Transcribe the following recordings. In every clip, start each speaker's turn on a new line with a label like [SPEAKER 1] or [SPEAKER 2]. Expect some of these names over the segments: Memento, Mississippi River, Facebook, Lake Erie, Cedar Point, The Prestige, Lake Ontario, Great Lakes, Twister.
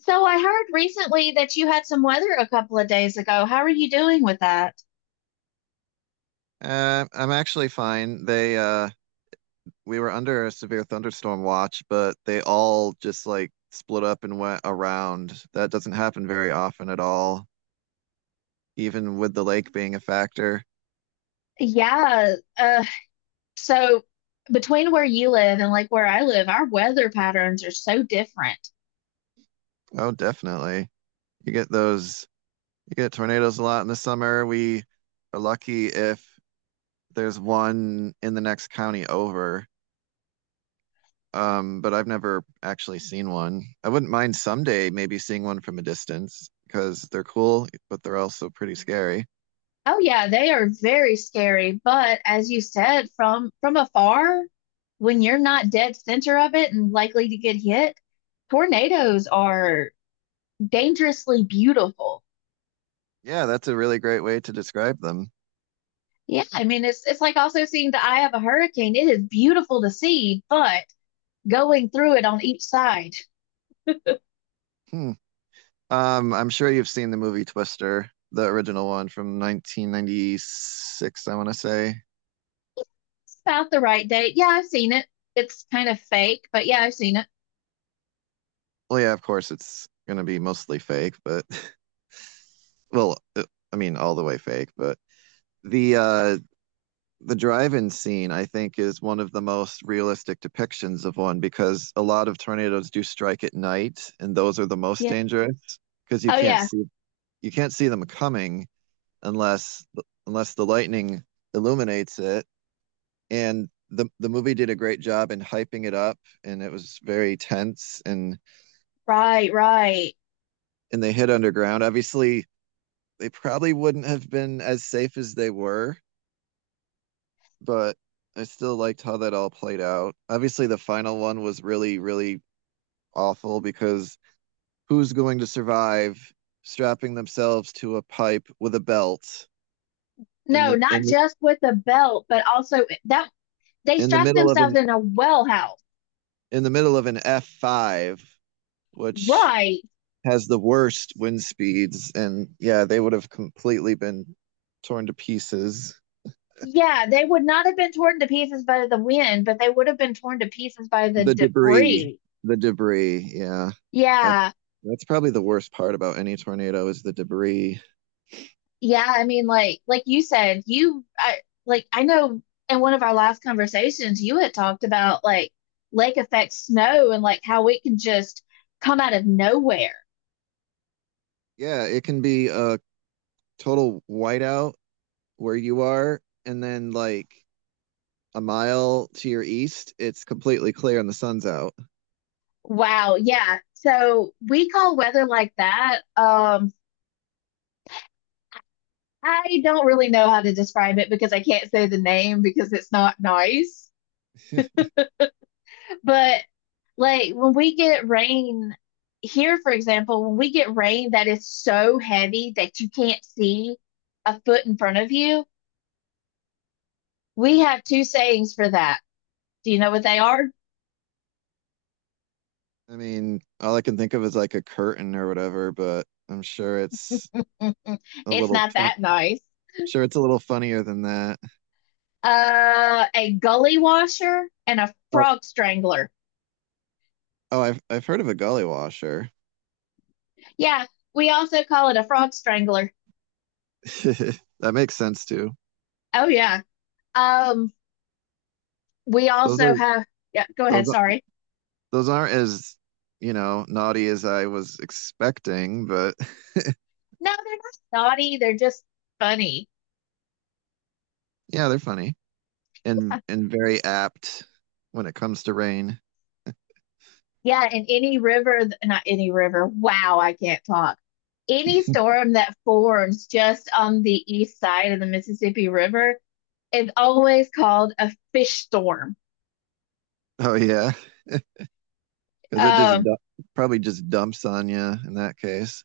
[SPEAKER 1] So I heard recently that you had some weather a couple of days ago. How are you doing with that?
[SPEAKER 2] I'm actually fine. They We were under a severe thunderstorm watch, but they all just like split up and went around. That doesn't happen very often at all, even with the lake being a factor.
[SPEAKER 1] Yeah, so between where you live and like where I live, our weather patterns are so different.
[SPEAKER 2] Oh, definitely. You get those you get tornadoes a lot in the summer. We are lucky if there's one in the next county over. But I've never actually seen one. I wouldn't mind someday maybe seeing one from a distance because they're cool, but they're also pretty scary.
[SPEAKER 1] Oh yeah, they are very scary, but as you said, from afar, when you're not dead center of it and likely to get hit, tornadoes are dangerously beautiful.
[SPEAKER 2] Yeah, that's a really great way to describe them.
[SPEAKER 1] Yeah, I mean it's like also seeing the eye of a hurricane. It is beautiful to see, but going through it on each side.
[SPEAKER 2] Hmm. I'm sure you've seen the movie Twister, the original one from 1996, I want to say.
[SPEAKER 1] It's about the right date. Yeah, I've seen it. It's kind of fake, but yeah, I've seen it.
[SPEAKER 2] Well, yeah, of course, it's going to be mostly fake, but well, I mean, all the way fake, but the the drive-in scene, I think, is one of the most realistic depictions of one because a lot of tornadoes do strike at night, and those are the most
[SPEAKER 1] Yeah.
[SPEAKER 2] dangerous because
[SPEAKER 1] Oh yeah.
[SPEAKER 2] you can't see them coming unless unless the lightning illuminates it. And the movie did a great job in hyping it up, and it was very tense.
[SPEAKER 1] Right, right.
[SPEAKER 2] And they hid underground. Obviously, they probably wouldn't have been as safe as they were, but I still liked how that all played out. Obviously, the final one was really really awful because who's going to survive strapping themselves to a pipe with a belt in
[SPEAKER 1] No,
[SPEAKER 2] the
[SPEAKER 1] not
[SPEAKER 2] in
[SPEAKER 1] just with the belt, but also that they
[SPEAKER 2] in the
[SPEAKER 1] strapped
[SPEAKER 2] middle of
[SPEAKER 1] themselves
[SPEAKER 2] an
[SPEAKER 1] in a well house.
[SPEAKER 2] in the middle of an F5, which
[SPEAKER 1] Right.
[SPEAKER 2] has the worst wind speeds, and yeah, they would have completely been torn to pieces.
[SPEAKER 1] Yeah, they would not have been torn to pieces by the wind, but they would have been torn to pieces by the
[SPEAKER 2] The debris,
[SPEAKER 1] debris.
[SPEAKER 2] the debris, yeah, that's
[SPEAKER 1] Yeah.
[SPEAKER 2] that's probably the worst part about any tornado is the debris.
[SPEAKER 1] Yeah, I mean, like you said, you I like I know in one of our last conversations you had talked about like lake effect snow and like how it can just come out of nowhere.
[SPEAKER 2] Yeah, it can be a total whiteout where you are, and then like a mile to your east, it's completely clear and the sun's out.
[SPEAKER 1] Wow, yeah. So we call weather like that. I don't really know how to describe it because I can't say the name because it's not nice. But like when we get rain here, for example, when we get rain that is so heavy that you can't see a foot in front of you, we have two sayings for that. Do you know what they are?
[SPEAKER 2] I mean, all I can think of is like a curtain or whatever, but I'm sure it's a
[SPEAKER 1] It's
[SPEAKER 2] little
[SPEAKER 1] not
[SPEAKER 2] fun.
[SPEAKER 1] that nice.
[SPEAKER 2] Sure, it's a little funnier than that.
[SPEAKER 1] A gully washer and a
[SPEAKER 2] Oh,
[SPEAKER 1] frog strangler.
[SPEAKER 2] Oh, I've heard of a gully washer.
[SPEAKER 1] Yeah, we also call it a frog strangler.
[SPEAKER 2] That makes sense too.
[SPEAKER 1] Oh yeah. Um, we
[SPEAKER 2] Those are
[SPEAKER 1] also have, yeah, go
[SPEAKER 2] those
[SPEAKER 1] ahead,
[SPEAKER 2] are-
[SPEAKER 1] sorry.
[SPEAKER 2] those aren't as, you know, naughty as I was expecting, but
[SPEAKER 1] No, they're not naughty, they're just funny.
[SPEAKER 2] yeah, they're funny and very apt when it comes to rain.
[SPEAKER 1] Yeah, and any river, not any river, wow, I can't talk. Any storm that forms just on the east side of the Mississippi River is always called a fish storm.
[SPEAKER 2] Oh yeah, because it just
[SPEAKER 1] Um,
[SPEAKER 2] du probably just dumps on you in that case.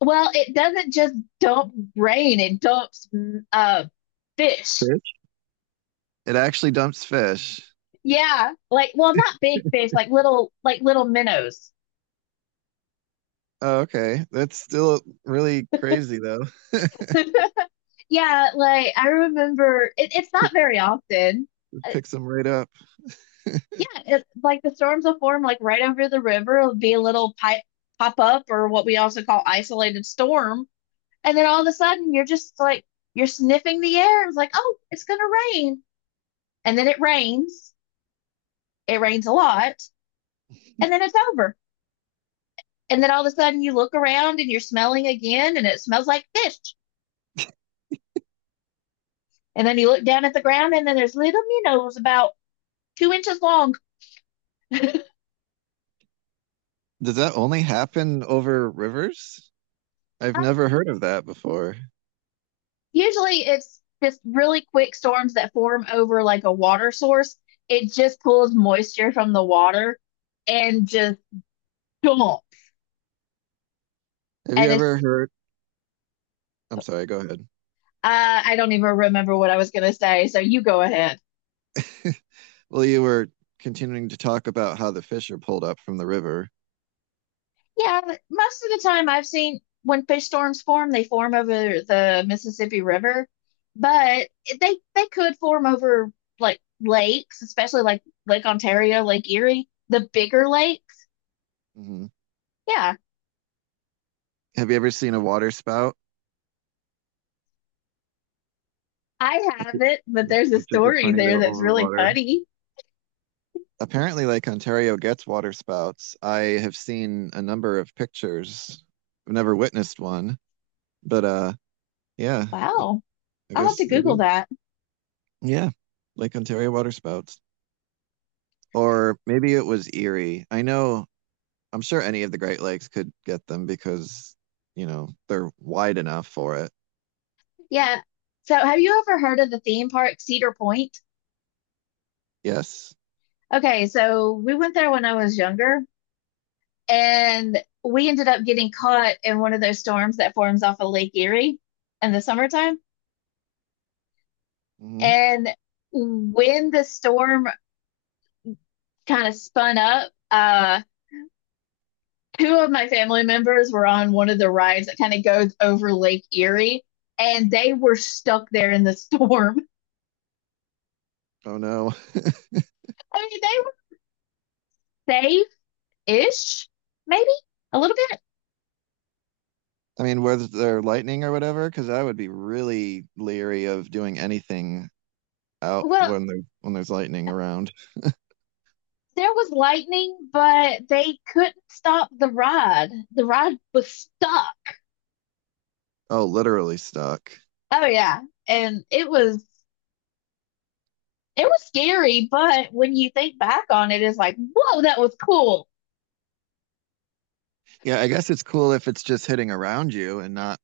[SPEAKER 1] well, it doesn't just dump rain, it dumps fish.
[SPEAKER 2] Fish? It actually dumps fish.
[SPEAKER 1] Yeah, like, well, not big fish, like little minnows.
[SPEAKER 2] Oh, okay. That's still really crazy though.
[SPEAKER 1] Yeah, like I remember it, it's not very often.
[SPEAKER 2] Picks them right up.
[SPEAKER 1] Yeah, like the storms will form like right over the river. It'll be a little pipe pop up or what we also call isolated storm. And then all of a sudden you're just like you're sniffing the air. It's like, oh, it's gonna rain. And then it rains. It rains a lot. And then it's over. And then all of a sudden you look around and you're smelling again and it smells like fish. And then you look down at the ground and then there's little minnows about 2 inches long.
[SPEAKER 2] Does that only happen over rivers? I've never heard of that before.
[SPEAKER 1] Usually it's just really quick storms that form over like a water source. It just pulls moisture from the water and just dump.
[SPEAKER 2] Have you
[SPEAKER 1] And
[SPEAKER 2] ever heard? I'm sorry, go ahead.
[SPEAKER 1] I don't even remember what I was going to say. So you go ahead.
[SPEAKER 2] Well, you were continuing to talk about how the fish are pulled up from the river.
[SPEAKER 1] Yeah, most of the time I've seen when fish storms form, they form over the Mississippi River, but they could form over like lakes, especially like Lake Ontario, Lake Erie, the bigger lakes.
[SPEAKER 2] Hmm.
[SPEAKER 1] Yeah.
[SPEAKER 2] Have you ever seen a water spout,
[SPEAKER 1] I
[SPEAKER 2] which is
[SPEAKER 1] haven't, but there's a
[SPEAKER 2] which is a
[SPEAKER 1] story
[SPEAKER 2] tornado
[SPEAKER 1] there that's
[SPEAKER 2] over
[SPEAKER 1] really
[SPEAKER 2] water?
[SPEAKER 1] funny.
[SPEAKER 2] Apparently, Lake Ontario gets water spouts. I have seen a number of pictures. I've never witnessed one, but yeah,
[SPEAKER 1] Wow.
[SPEAKER 2] I
[SPEAKER 1] I'll have
[SPEAKER 2] guess
[SPEAKER 1] to
[SPEAKER 2] they
[SPEAKER 1] Google
[SPEAKER 2] do.
[SPEAKER 1] that.
[SPEAKER 2] Yeah, Lake Ontario water spouts. Or maybe it was Erie. I know I'm sure any of the Great Lakes could get them because, you know, they're wide enough for it.
[SPEAKER 1] Yeah. So, have you ever heard of the theme park Cedar Point?
[SPEAKER 2] Yes.
[SPEAKER 1] Okay, so we went there when I was younger, and we ended up getting caught in one of those storms that forms off of Lake Erie in the summertime.
[SPEAKER 2] Hmm.
[SPEAKER 1] And when the storm kind of spun up, two of my family members were on one of the rides that kind of goes over Lake Erie, and they were stuck there in the storm.
[SPEAKER 2] Oh no.
[SPEAKER 1] I mean, they were safe-ish, maybe a little bit.
[SPEAKER 2] I mean, was there lightning or whatever? Because I would be really leery of doing anything out
[SPEAKER 1] Well,
[SPEAKER 2] when there's lightning around.
[SPEAKER 1] there was lightning, but they couldn't stop the ride. The ride was stuck.
[SPEAKER 2] Oh, literally stuck.
[SPEAKER 1] Oh yeah, and it was scary, but when you think back on it, it's like, whoa, that was cool
[SPEAKER 2] Yeah, I guess it's cool if it's just hitting around you and not,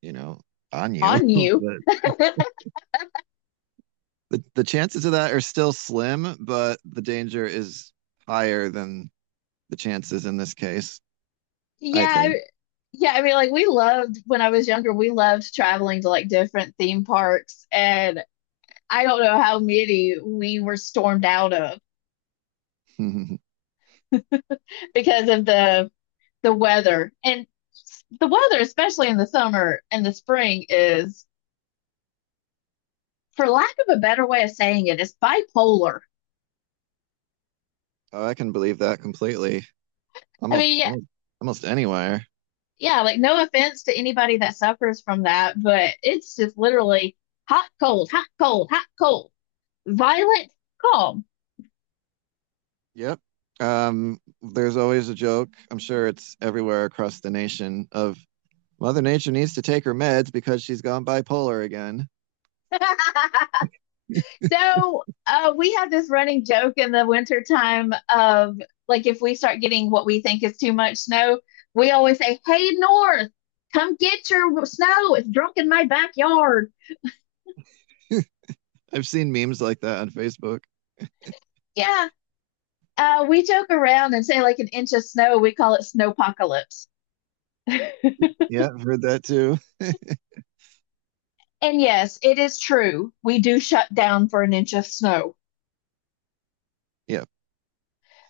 [SPEAKER 2] you know, on you.
[SPEAKER 1] on you.
[SPEAKER 2] But the chances of that are still slim, but the danger is higher than the chances in this case, I
[SPEAKER 1] Yeah,
[SPEAKER 2] think.
[SPEAKER 1] yeah. I mean, like we loved when I was younger. We loved traveling to like different theme parks, and I don't know how many we were stormed out of because of the weather and the weather, especially in the summer and the spring, is for lack of a better way of saying it, is bipolar.
[SPEAKER 2] Oh, I can believe that completely.
[SPEAKER 1] I mean, yeah,
[SPEAKER 2] Almost, almost anywhere.
[SPEAKER 1] yeah, like no offense to anybody that suffers from that, but it's just literally hot, cold, hot, cold, hot, cold, violent, calm.
[SPEAKER 2] Yep. There's always a joke. I'm sure it's everywhere across the nation of Mother Nature needs to take her meds because she's gone bipolar again.
[SPEAKER 1] So we have this running joke in the wintertime of like if we start getting what we think is too much snow, we always say, hey, North, come get your snow. It's drunk in my backyard.
[SPEAKER 2] I've seen memes like that on Facebook.
[SPEAKER 1] Yeah. We joke around and say like an inch of snow. We call it snowpocalypse. And
[SPEAKER 2] Yeah, I've heard that too.
[SPEAKER 1] yes, it is true. We do shut down for an inch of snow.
[SPEAKER 2] Yeah,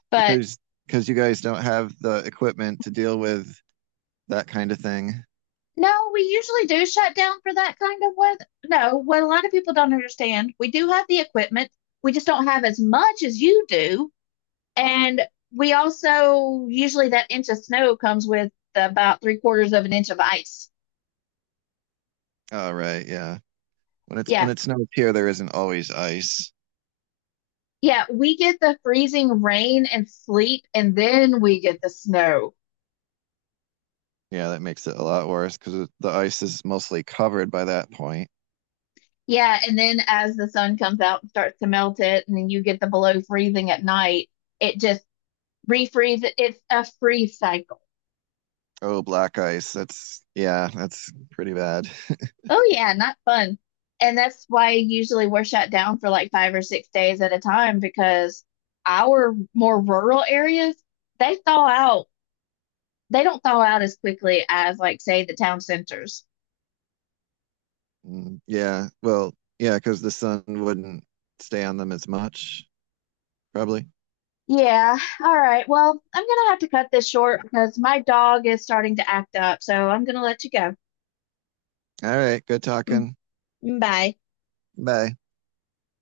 [SPEAKER 1] But
[SPEAKER 2] because because you guys don't have the equipment to deal with that kind of thing.
[SPEAKER 1] no, we usually do shut down for that kind of weather. No, what a lot of people don't understand, we do have the equipment. We just don't have as much as you do. And we also usually that inch of snow comes with about three-quarters of an inch of ice.
[SPEAKER 2] Oh, right. Yeah. When
[SPEAKER 1] Yeah.
[SPEAKER 2] it snows here, there isn't always ice.
[SPEAKER 1] Yeah. We get the freezing rain and sleet, and then we get the snow.
[SPEAKER 2] Yeah, that makes it a lot worse because the ice is mostly covered by that point.
[SPEAKER 1] Yeah. And then as the sun comes out and starts to melt it, and then you get the below freezing at night, it just refreezes. It's a freeze cycle.
[SPEAKER 2] Oh, black ice. That's yeah, that's pretty bad.
[SPEAKER 1] Oh yeah, not fun. And that's why usually we're shut down for like 5 or 6 days at a time because our more rural areas, they thaw out. They don't thaw out as quickly as like say the town centers.
[SPEAKER 2] Mm, yeah, well, yeah, because the sun wouldn't stay on them as much, probably.
[SPEAKER 1] Yeah. All right. Well, I'm gonna have to cut this short because my dog is starting to act up, so I'm gonna let you go.
[SPEAKER 2] All right, good talking.
[SPEAKER 1] Mm, bye.
[SPEAKER 2] Bye.